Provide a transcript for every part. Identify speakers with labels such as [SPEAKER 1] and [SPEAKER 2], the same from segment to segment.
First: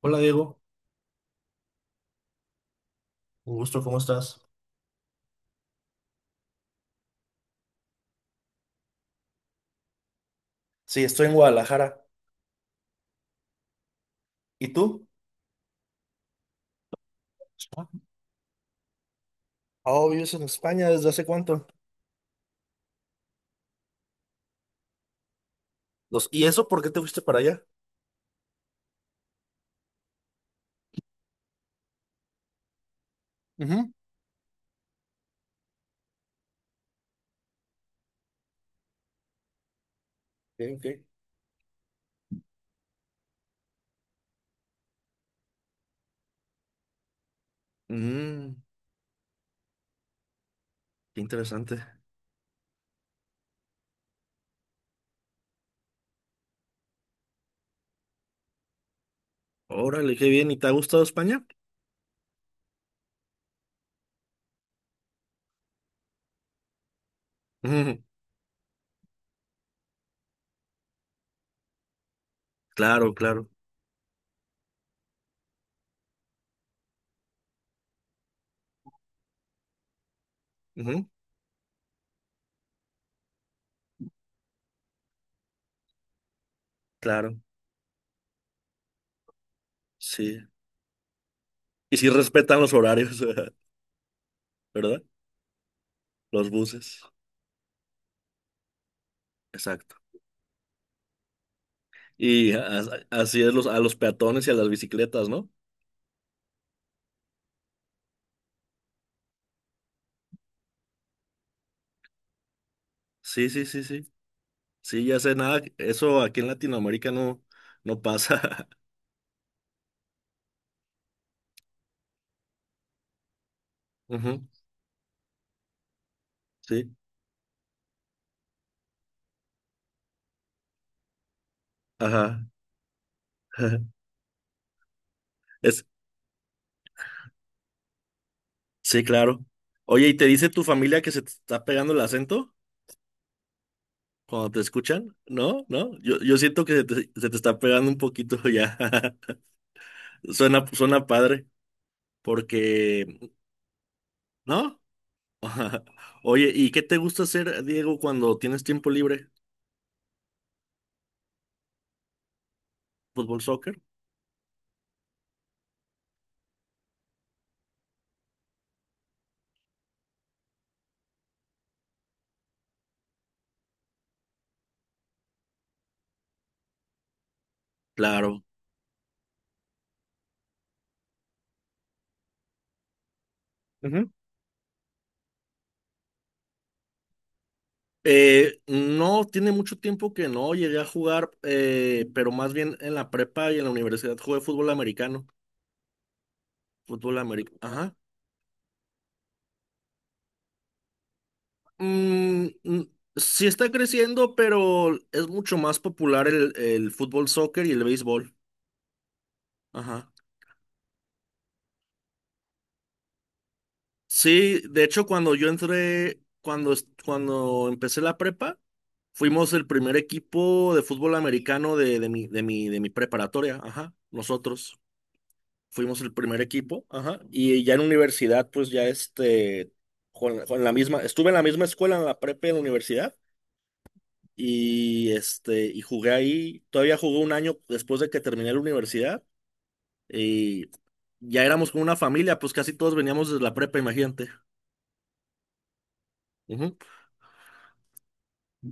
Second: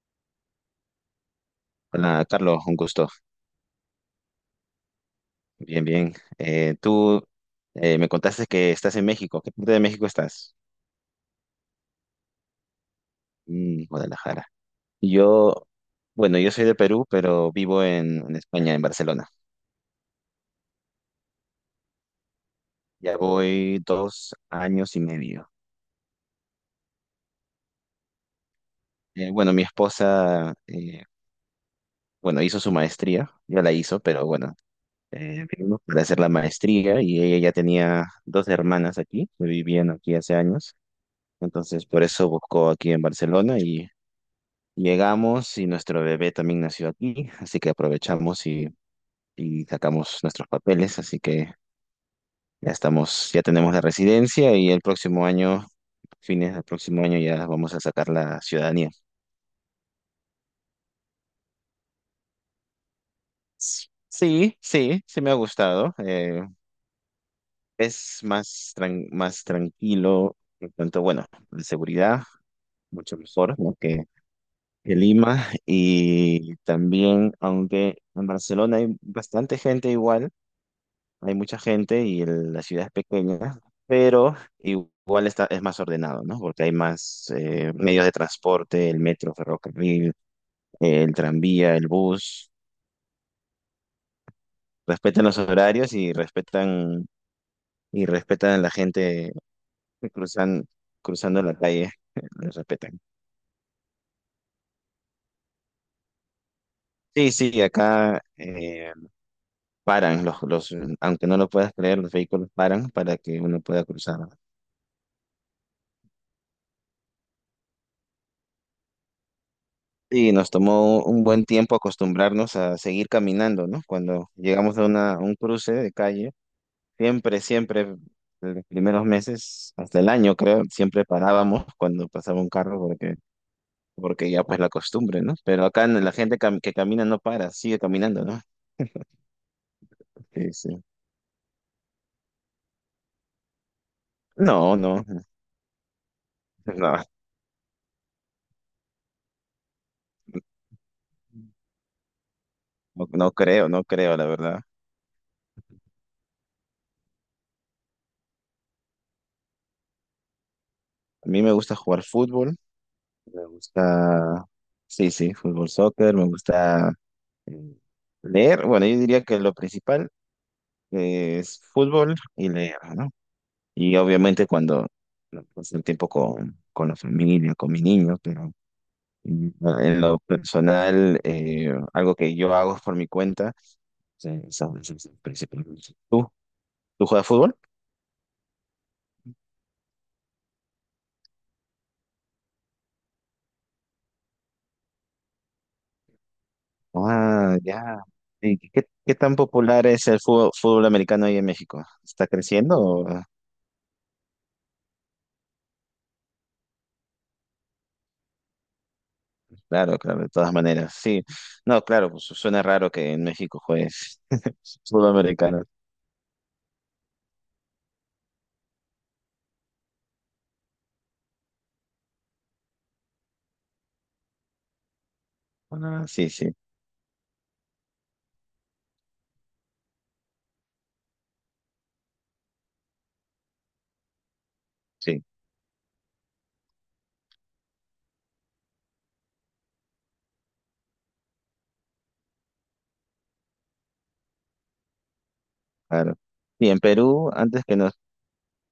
[SPEAKER 1] Hola Diego,
[SPEAKER 2] Hola, Carlos, un gusto.
[SPEAKER 1] un gusto, ¿cómo estás?
[SPEAKER 2] Bien, bien. Tú me contaste que estás en México. ¿Qué parte de México estás?
[SPEAKER 1] Sí, estoy en Guadalajara.
[SPEAKER 2] Mm, Guadalajara.
[SPEAKER 1] ¿Y tú?
[SPEAKER 2] Yo, bueno, yo soy de Perú, pero vivo
[SPEAKER 1] Ah,
[SPEAKER 2] en España, en Barcelona.
[SPEAKER 1] oh, vives en España desde hace cuánto.
[SPEAKER 2] Ya voy 2 años y medio.
[SPEAKER 1] ¿Y eso por qué te fuiste para allá?
[SPEAKER 2] Bueno, mi esposa, bueno, hizo su maestría, ya la
[SPEAKER 1] Ujú.
[SPEAKER 2] hizo, pero bueno, vinimos para hacer la maestría y ella ya tenía dos hermanas aquí, que vivían aquí hace
[SPEAKER 1] Ok,
[SPEAKER 2] años.
[SPEAKER 1] ok.
[SPEAKER 2] Entonces, por eso buscó aquí en Barcelona y llegamos, y nuestro bebé también nació aquí, así que aprovechamos
[SPEAKER 1] Mm,
[SPEAKER 2] y sacamos nuestros papeles, así
[SPEAKER 1] qué
[SPEAKER 2] que
[SPEAKER 1] interesante.
[SPEAKER 2] ya estamos, ya tenemos la residencia y fines del próximo año ya vamos a sacar la ciudadanía.
[SPEAKER 1] Órale, qué bien. ¿Y te ha gustado España?
[SPEAKER 2] Sí, sí, sí me ha gustado. eh,
[SPEAKER 1] Ujú,
[SPEAKER 2] es más, más tranquilo, en cuanto, bueno, de seguridad,
[SPEAKER 1] claro,
[SPEAKER 2] mucho
[SPEAKER 1] claro.
[SPEAKER 2] mejor, ¿no? que Lima. Y también, aunque en Barcelona hay bastante gente igual,
[SPEAKER 1] Ujú,
[SPEAKER 2] hay mucha gente y la ciudad es pequeña, pero igual está, es más ordenado, ¿no? Porque hay más
[SPEAKER 1] claro,
[SPEAKER 2] medios de transporte: el metro, ferrocarril,
[SPEAKER 1] sí.
[SPEAKER 2] el tranvía, el
[SPEAKER 1] Y sí
[SPEAKER 2] bus,
[SPEAKER 1] respetan los horarios, ¿verdad?
[SPEAKER 2] respetan los horarios y
[SPEAKER 1] Los buses.
[SPEAKER 2] respetan y respetan a la gente
[SPEAKER 1] Exacto.
[SPEAKER 2] que cruzan, cruzando la calle,
[SPEAKER 1] Y
[SPEAKER 2] los
[SPEAKER 1] a- a-
[SPEAKER 2] respetan.
[SPEAKER 1] Así es los, a los peatones y a las bicicletas, ¿no?
[SPEAKER 2] Sí, sí, acá paran aunque no lo puedas creer, los vehículos paran para que
[SPEAKER 1] Sí,
[SPEAKER 2] uno
[SPEAKER 1] sí, sí,
[SPEAKER 2] pueda
[SPEAKER 1] sí.
[SPEAKER 2] cruzar.
[SPEAKER 1] Sí, ya sé nada, eso aquí en Latinoamérica no pasa.
[SPEAKER 2] Y nos tomó un buen tiempo acostumbrarnos a seguir caminando, ¿no? Cuando
[SPEAKER 1] Ujú,
[SPEAKER 2] llegamos a a un cruce de calle,
[SPEAKER 1] sí,
[SPEAKER 2] siempre, siempre, en los primeros meses, hasta el año creo, siempre parábamos cuando pasaba
[SPEAKER 1] ajá.
[SPEAKER 2] un carro porque ya pues la costumbre, ¿no? Pero
[SPEAKER 1] Es,
[SPEAKER 2] acá la gente que camina no para, sigue caminando, ¿no?
[SPEAKER 1] sí, claro. Oye, ¿y te dice
[SPEAKER 2] Sí,
[SPEAKER 1] tu
[SPEAKER 2] sí.
[SPEAKER 1] familia que se te está pegando el acento cuando te
[SPEAKER 2] No, no,
[SPEAKER 1] escuchan? No, no, yo siento que
[SPEAKER 2] no,
[SPEAKER 1] se te está pegando un poquito ya. Suena padre,
[SPEAKER 2] no,
[SPEAKER 1] porque,
[SPEAKER 2] no creo, la verdad.
[SPEAKER 1] ¿no? Oye, ¿y qué te gusta hacer, Diego, cuando tienes tiempo libre?
[SPEAKER 2] A mí me gusta jugar fútbol,
[SPEAKER 1] ¿Fútbol,
[SPEAKER 2] me
[SPEAKER 1] soccer?
[SPEAKER 2] gusta, sí, sí, fútbol, soccer, me gusta Mm, leer, bueno, yo diría que lo principal es fútbol y leer, ¿no? Y obviamente cuando no, paso el tiempo con la familia, con mis niños,
[SPEAKER 1] Claro.
[SPEAKER 2] pero mm, en lo personal, algo que yo hago por mi cuenta, sí, eso es principalmente. ¿Tú juegas fútbol?
[SPEAKER 1] No, tiene mucho tiempo que no llegué a jugar, pero más bien en la prepa y en la universidad jugué fútbol americano. Fútbol
[SPEAKER 2] Ah,
[SPEAKER 1] americano. Ajá.
[SPEAKER 2] ya. ¿Y qué tan popular es el fútbol americano ahí en México? ¿Está
[SPEAKER 1] Mm,
[SPEAKER 2] creciendo?
[SPEAKER 1] mm,
[SPEAKER 2] o-
[SPEAKER 1] sí está creciendo, pero es mucho más popular el fútbol soccer y el béisbol.
[SPEAKER 2] Claro,
[SPEAKER 1] Ajá.
[SPEAKER 2] claro, de todas maneras, sí. No, claro, pues suena raro que en México juegues
[SPEAKER 1] Sí, de hecho,
[SPEAKER 2] fútbol
[SPEAKER 1] cuando yo
[SPEAKER 2] americano.
[SPEAKER 1] entré, cuando empecé la prepa, fuimos el primer equipo de fútbol americano de mi preparatoria. Ajá. Nosotros fuimos
[SPEAKER 2] Ah,
[SPEAKER 1] el
[SPEAKER 2] sí,
[SPEAKER 1] primer
[SPEAKER 2] sí,
[SPEAKER 1] equipo, ajá, y ya en universidad, pues ya este, con la misma, estuve en la misma escuela, en la prepa y en la universidad, y
[SPEAKER 2] sí,
[SPEAKER 1] este, y jugué ahí, todavía jugué un año después de que terminé la universidad, y ya éramos como una familia, pues casi todos veníamos desde la prepa, imagínate.
[SPEAKER 2] claro. Y
[SPEAKER 1] Ujú,
[SPEAKER 2] en Perú, antes que nos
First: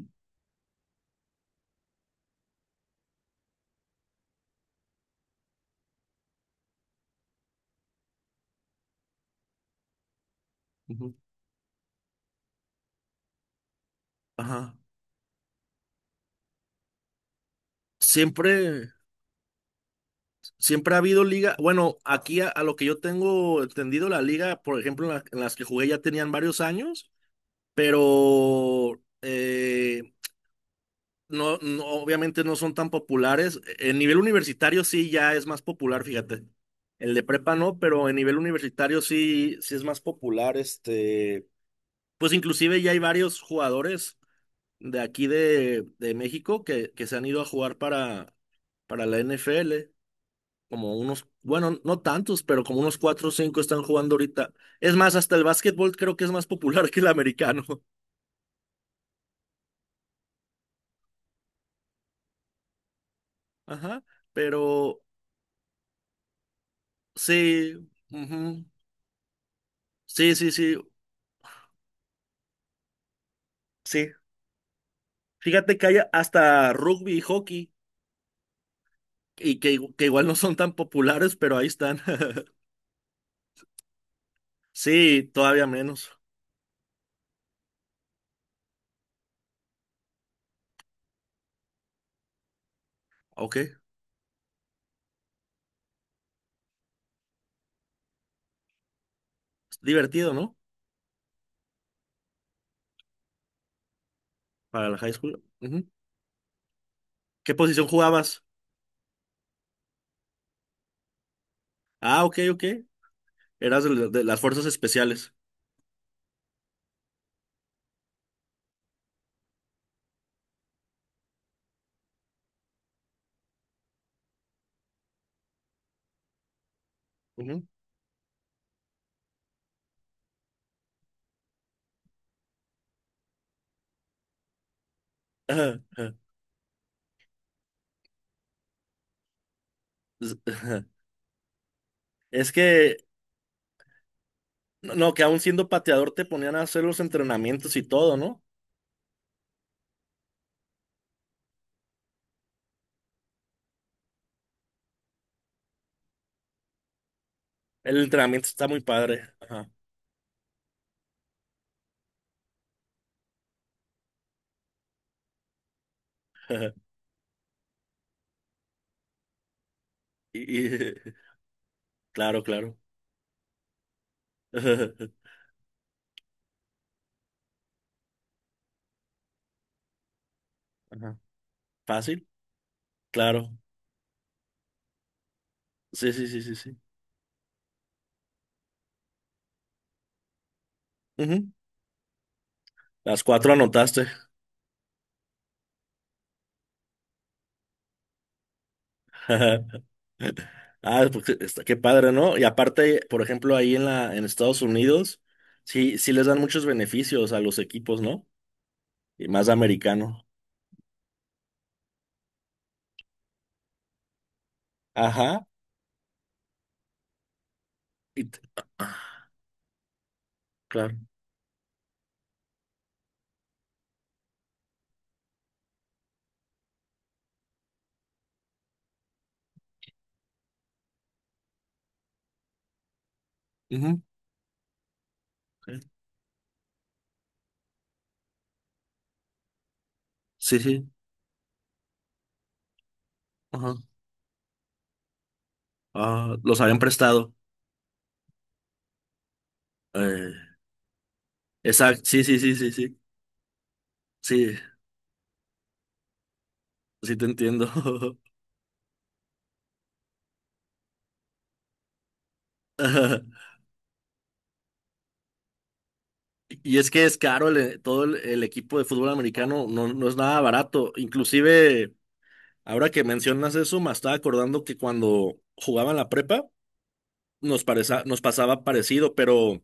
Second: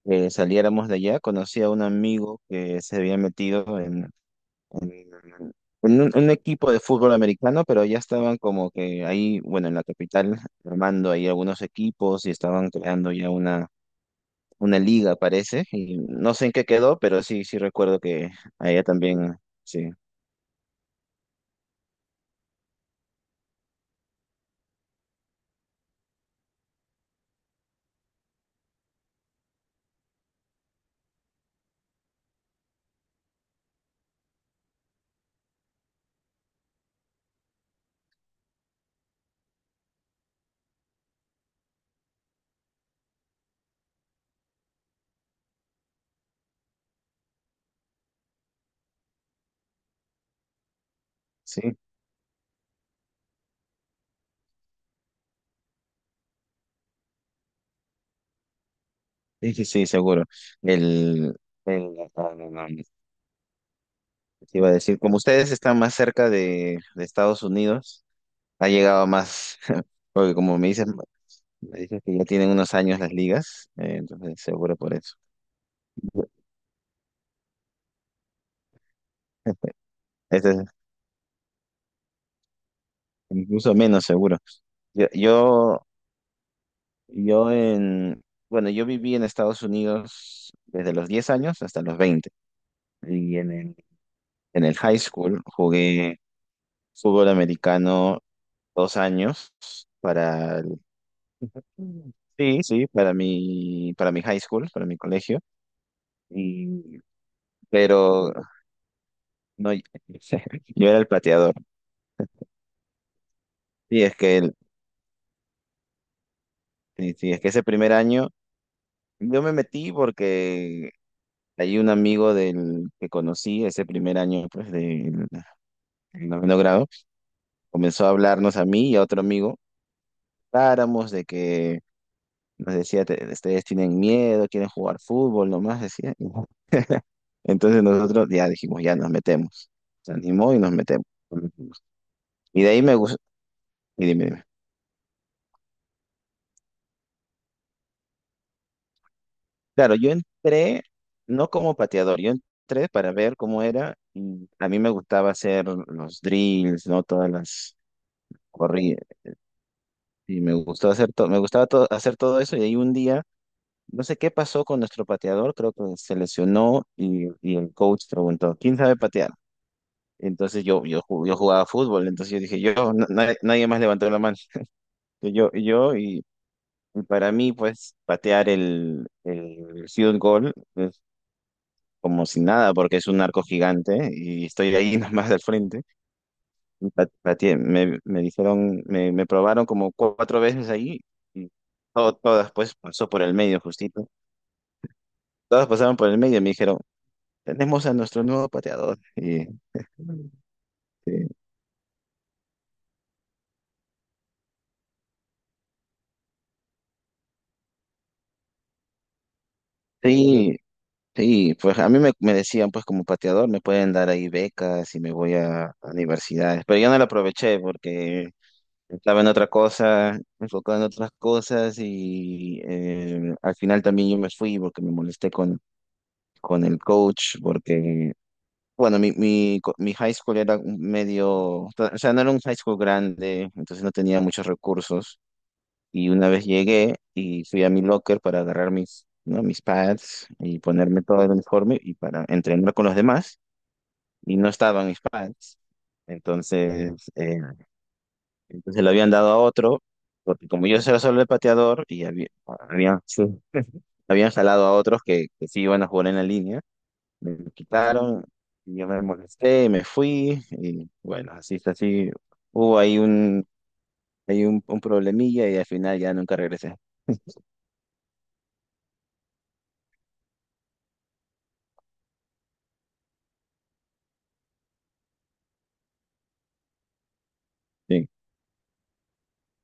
[SPEAKER 2] saliéramos de allá, conocí a un amigo que se había metido en- en un equipo de fútbol americano, pero ya estaban como que ahí, bueno, en la capital, armando
[SPEAKER 1] ujú,
[SPEAKER 2] ahí algunos equipos y estaban creando ya una,
[SPEAKER 1] ajá.
[SPEAKER 2] una liga, parece. Y no sé en qué quedó, pero sí, sí recuerdo que allá
[SPEAKER 1] Siempre,
[SPEAKER 2] también, sí,
[SPEAKER 1] siempre ha habido liga, bueno, aquí a lo que yo tengo entendido, la liga, por ejemplo, en las que jugué ya tenían varios años, pero... no, no, obviamente no son tan populares. En nivel universitario sí ya es más popular, fíjate. El de prepa no, pero en nivel universitario sí, sí es más popular. Este, pues inclusive ya hay varios jugadores de aquí de México que se han ido a jugar para la NFL. Como unos,
[SPEAKER 2] sí,
[SPEAKER 1] bueno, no tantos, pero como unos cuatro o cinco están jugando ahorita. Es más, hasta el básquetbol creo que es más popular que el americano.
[SPEAKER 2] sí, sí, sí, seguro. El, no, no, no.
[SPEAKER 1] Ajá.
[SPEAKER 2] Te iba a decir,
[SPEAKER 1] Pero
[SPEAKER 2] como ustedes están más cerca de Estados
[SPEAKER 1] sí.
[SPEAKER 2] Unidos,
[SPEAKER 1] Ujú.
[SPEAKER 2] ha llegado más, porque
[SPEAKER 1] Sí, sí, sí.
[SPEAKER 2] me dicen que ya tienen unos años las ligas,
[SPEAKER 1] Sí,
[SPEAKER 2] entonces seguro por eso.
[SPEAKER 1] fíjate que hay hasta rugby y hockey, que igual no
[SPEAKER 2] Este es
[SPEAKER 1] son tan populares, pero ahí están.
[SPEAKER 2] incluso menos seguro. Yo,
[SPEAKER 1] Sí, todavía
[SPEAKER 2] yo,
[SPEAKER 1] menos.
[SPEAKER 2] yo en, bueno, yo viví en Estados Unidos desde los 10 años hasta los 20. Y en
[SPEAKER 1] Ok,
[SPEAKER 2] el high school jugué fútbol americano 2 años.
[SPEAKER 1] divertido, ¿no?
[SPEAKER 2] Para Mm. Sí, sí, para mi high school, para
[SPEAKER 1] Para la
[SPEAKER 2] mi
[SPEAKER 1] high
[SPEAKER 2] colegio.
[SPEAKER 1] school. Ujú.
[SPEAKER 2] Y,
[SPEAKER 1] ¿Qué posición
[SPEAKER 2] pero
[SPEAKER 1] jugabas?
[SPEAKER 2] no, yo era el plateador.
[SPEAKER 1] Ah, ok, ok. Eras
[SPEAKER 2] Sí,
[SPEAKER 1] de las fuerzas especiales.
[SPEAKER 2] sí, sí, es que ese primer año yo me metí porque hay un amigo del que conocí ese primer año pues del noveno grado,
[SPEAKER 1] Ujú.
[SPEAKER 2] comenzó a hablarnos a mí y a otro amigo, paramos de que nos decía: Ustedes tienen miedo, quieren jugar fútbol",
[SPEAKER 1] Ajá,
[SPEAKER 2] nomás decía.
[SPEAKER 1] ajá.
[SPEAKER 2] Entonces nosotros ya dijimos, ya nos metemos. Se
[SPEAKER 1] Es
[SPEAKER 2] animó y nos
[SPEAKER 1] ajá.
[SPEAKER 2] metemos.
[SPEAKER 1] Es
[SPEAKER 2] Y de ahí me
[SPEAKER 1] que,
[SPEAKER 2] gusta. Y dime, dime.
[SPEAKER 1] no, no, que aún siendo pateador te ponían a hacer los entrenamientos y todo, ¿no?
[SPEAKER 2] Claro, yo entré no como pateador, yo entré para ver cómo era y a mí me gustaba hacer los drills, ¿no? Todas las
[SPEAKER 1] El entrenamiento está muy
[SPEAKER 2] corridas
[SPEAKER 1] padre. Ajá.
[SPEAKER 2] y me gustó hacer todo, me gustaba hacer todo eso. Y ahí un día, no sé qué pasó con nuestro pateador, creo que se
[SPEAKER 1] Ajá.
[SPEAKER 2] lesionó y el coach preguntó: ¿Quién sabe patear?
[SPEAKER 1] Y,
[SPEAKER 2] Entonces yo, yo,
[SPEAKER 1] y-
[SPEAKER 2] ju- yo jugaba fútbol, entonces yo
[SPEAKER 1] claro,
[SPEAKER 2] dije,
[SPEAKER 1] claro.
[SPEAKER 2] yo, nadie, nadie más levantó la mano. Y yo, y yo y... Y para mí, pues, patear el field goal
[SPEAKER 1] Ajá.
[SPEAKER 2] como
[SPEAKER 1] Fácil,
[SPEAKER 2] si nada, porque es un narco
[SPEAKER 1] claro.
[SPEAKER 2] gigante y estoy ahí nomás al frente.
[SPEAKER 1] Sí, sí, sí, sí, sí.
[SPEAKER 2] Y pateé. Me dijeron, me probaron como cuatro veces ahí y
[SPEAKER 1] Ujú.
[SPEAKER 2] todas pues pasó por
[SPEAKER 1] Las
[SPEAKER 2] el
[SPEAKER 1] cuatro
[SPEAKER 2] medio
[SPEAKER 1] anotaste.
[SPEAKER 2] justito. Todas pasaron por el medio y me dijeron: tenemos a nuestro nuevo pateador. Y,
[SPEAKER 1] Ah,
[SPEAKER 2] sí,
[SPEAKER 1] porque está, qué padre, ¿no? Y aparte, por ejemplo, ahí en la, en Estados Unidos, sí, sí les dan muchos beneficios a los equipos, ¿no? Y más americano.
[SPEAKER 2] sí, sí, pues a mí me decían pues como pateador me pueden dar ahí becas y me voy
[SPEAKER 1] Ajá.
[SPEAKER 2] a universidades, pero yo no lo aproveché
[SPEAKER 1] Y
[SPEAKER 2] porque
[SPEAKER 1] t-
[SPEAKER 2] estaba
[SPEAKER 1] ah,
[SPEAKER 2] en otra cosa, enfocado en
[SPEAKER 1] claro.
[SPEAKER 2] otras cosas y al final también yo me fui porque me molesté con el coach, porque, bueno, mi high school era un medio, o sea, no era un high school grande, entonces no
[SPEAKER 1] Ujú.
[SPEAKER 2] tenía muchos recursos. Y una vez llegué y fui a mi locker para agarrar mis, ¿no? mis pads
[SPEAKER 1] Sí,
[SPEAKER 2] y
[SPEAKER 1] sí.
[SPEAKER 2] ponerme todo el uniforme y para entrenar con los demás,
[SPEAKER 1] Ajá.
[SPEAKER 2] y no estaban mis pads.
[SPEAKER 1] Ah, los habían
[SPEAKER 2] Entonces,
[SPEAKER 1] prestado.
[SPEAKER 2] eh, Entonces lo habían dado a otro,
[SPEAKER 1] Eh,
[SPEAKER 2] porque como yo era solo el pateador
[SPEAKER 1] exacto.
[SPEAKER 2] y
[SPEAKER 1] Sí, sí, sí, sí, sí.
[SPEAKER 2] sí, habían
[SPEAKER 1] Sí,
[SPEAKER 2] jalado a otros que sí iban a jugar en la línea,
[SPEAKER 1] sí te
[SPEAKER 2] me lo
[SPEAKER 1] entiendo.
[SPEAKER 2] quitaron, y yo me molesté, me fui, y bueno, así está, así hubo ahí un, hay un problemilla y al final ya nunca regresé.
[SPEAKER 1] Y es que es caro todo el equipo de fútbol americano, no, no es nada barato. Inclusive, ahora que mencionas eso, me estaba acordando que cuando jugaban la prepa,
[SPEAKER 2] Sí.
[SPEAKER 1] nos pasaba parecido, pero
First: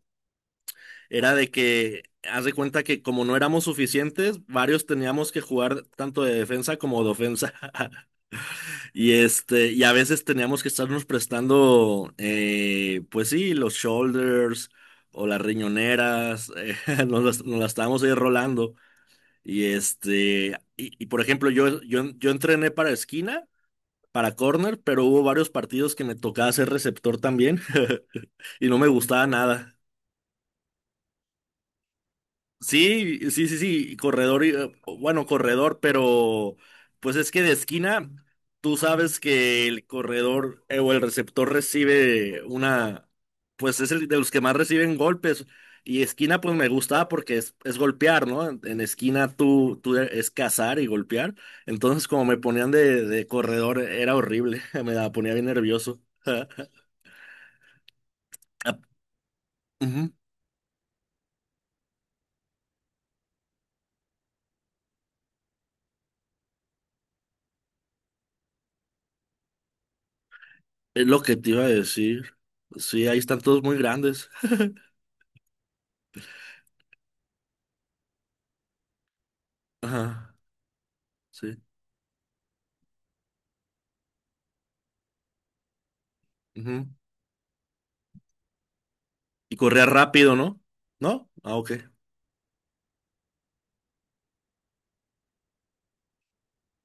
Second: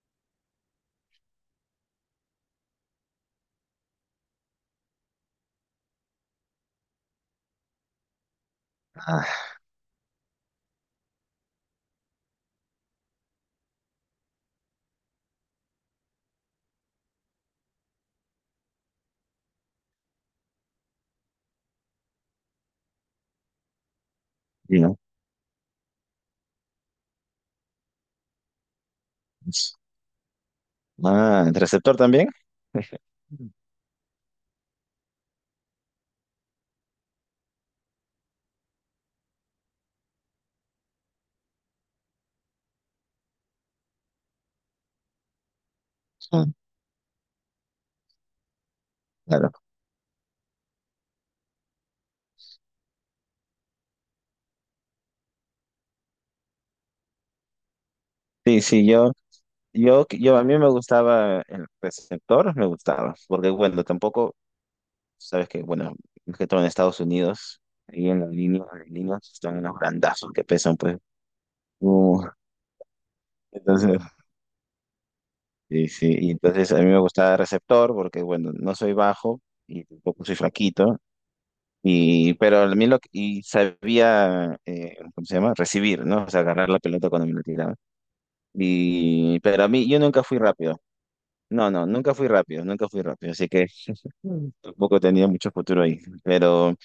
[SPEAKER 1] era de que, haz de cuenta que como no éramos suficientes, varios teníamos que jugar tanto de defensa como de ofensa. Y
[SPEAKER 2] Ah,
[SPEAKER 1] este, y a veces teníamos que estarnos prestando, pues sí, los shoulders o las riñoneras, nos las estábamos ahí rolando. Y este, por ejemplo, yo entrené para esquina, para
[SPEAKER 2] sí,
[SPEAKER 1] corner,
[SPEAKER 2] ¿no?
[SPEAKER 1] pero hubo varios partidos que me tocaba ser receptor también y no me gustaba
[SPEAKER 2] Pues,
[SPEAKER 1] nada.
[SPEAKER 2] ah, ¿el receptor también?
[SPEAKER 1] Sí, sí, sí, sí, corredor, bueno, corredor, pero pues es que de esquina, tú sabes que el corredor o el receptor recibe una, pues es el de los que más reciben golpes. Y esquina,
[SPEAKER 2] Ah,
[SPEAKER 1] pues me gusta porque es golpear, ¿no? En esquina
[SPEAKER 2] claro.
[SPEAKER 1] tú, es cazar y golpear. Entonces, como me ponían de corredor, era horrible, me la ponía bien nervioso.
[SPEAKER 2] Sí,
[SPEAKER 1] Ah,
[SPEAKER 2] sí, yo, yo,
[SPEAKER 1] ujú,
[SPEAKER 2] yo a mí me gustaba el receptor, me gustaba, porque bueno, tampoco. Sabes que, bueno, es que todo en Estados Unidos, ahí en las líneas están unos grandazos que pesan, pues.
[SPEAKER 1] es lo que te iba a
[SPEAKER 2] Uh,
[SPEAKER 1] decir. Sí, ahí están todos muy
[SPEAKER 2] entonces,
[SPEAKER 1] grandes.
[SPEAKER 2] sí, sí, y entonces a mí me gustaba receptor porque, bueno, no soy bajo y tampoco
[SPEAKER 1] Ajá.
[SPEAKER 2] soy flaquito,
[SPEAKER 1] Sí.
[SPEAKER 2] pero a mí y sabía, ¿cómo se llama? Recibir, ¿no? O sea, agarrar la
[SPEAKER 1] Ujú.
[SPEAKER 2] pelota cuando me la tiraban.
[SPEAKER 1] Y
[SPEAKER 2] Pero a
[SPEAKER 1] corría
[SPEAKER 2] mí, yo nunca
[SPEAKER 1] rápido,
[SPEAKER 2] fui
[SPEAKER 1] ¿no?
[SPEAKER 2] rápido.
[SPEAKER 1] ¿No? Ah,
[SPEAKER 2] No,
[SPEAKER 1] ok.
[SPEAKER 2] no, nunca fui rápido, nunca fui rápido, así que Mm. tampoco tenía mucho futuro ahí. Pero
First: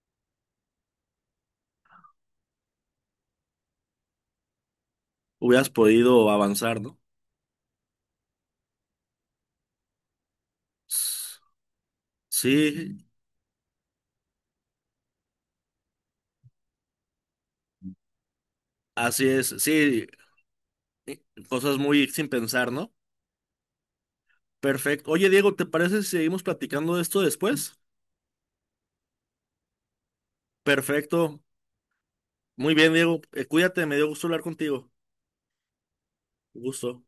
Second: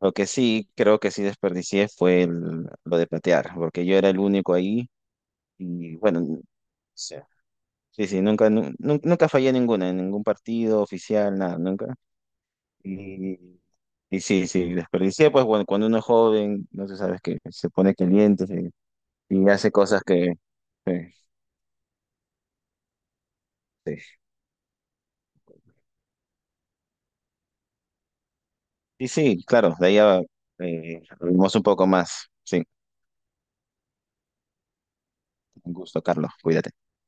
[SPEAKER 2] lo que sí, creo que sí desperdicié fue lo de patear, porque yo era el único ahí
[SPEAKER 1] Hubieras
[SPEAKER 2] y bueno,
[SPEAKER 1] podido
[SPEAKER 2] o
[SPEAKER 1] avanzar, ¿no?
[SPEAKER 2] sea, sí, sí, nunca, nu- nu- nunca fallé ninguna, en ningún partido oficial, nada, nunca.
[SPEAKER 1] Sí,
[SPEAKER 2] Y, y sí, sí, desperdicié, pues bueno, cuando uno es joven, no sé, sabes que se pone caliente
[SPEAKER 1] así es.
[SPEAKER 2] y hace cosas
[SPEAKER 1] Sí,
[SPEAKER 2] que. Sí,
[SPEAKER 1] eh, cosas muy sin pensar, ¿no?
[SPEAKER 2] sí.
[SPEAKER 1] Perfecto. Oye, Diego, ¿te parece si seguimos platicando de esto después?
[SPEAKER 2] Y sí, claro, de ahí ya
[SPEAKER 1] Perfecto.
[SPEAKER 2] hablamos un poco más. Sí,
[SPEAKER 1] Muy bien, Diego. Cuídate, me dio gusto hablar contigo.
[SPEAKER 2] un gusto, Carlos, cuídate.
[SPEAKER 1] Gusto.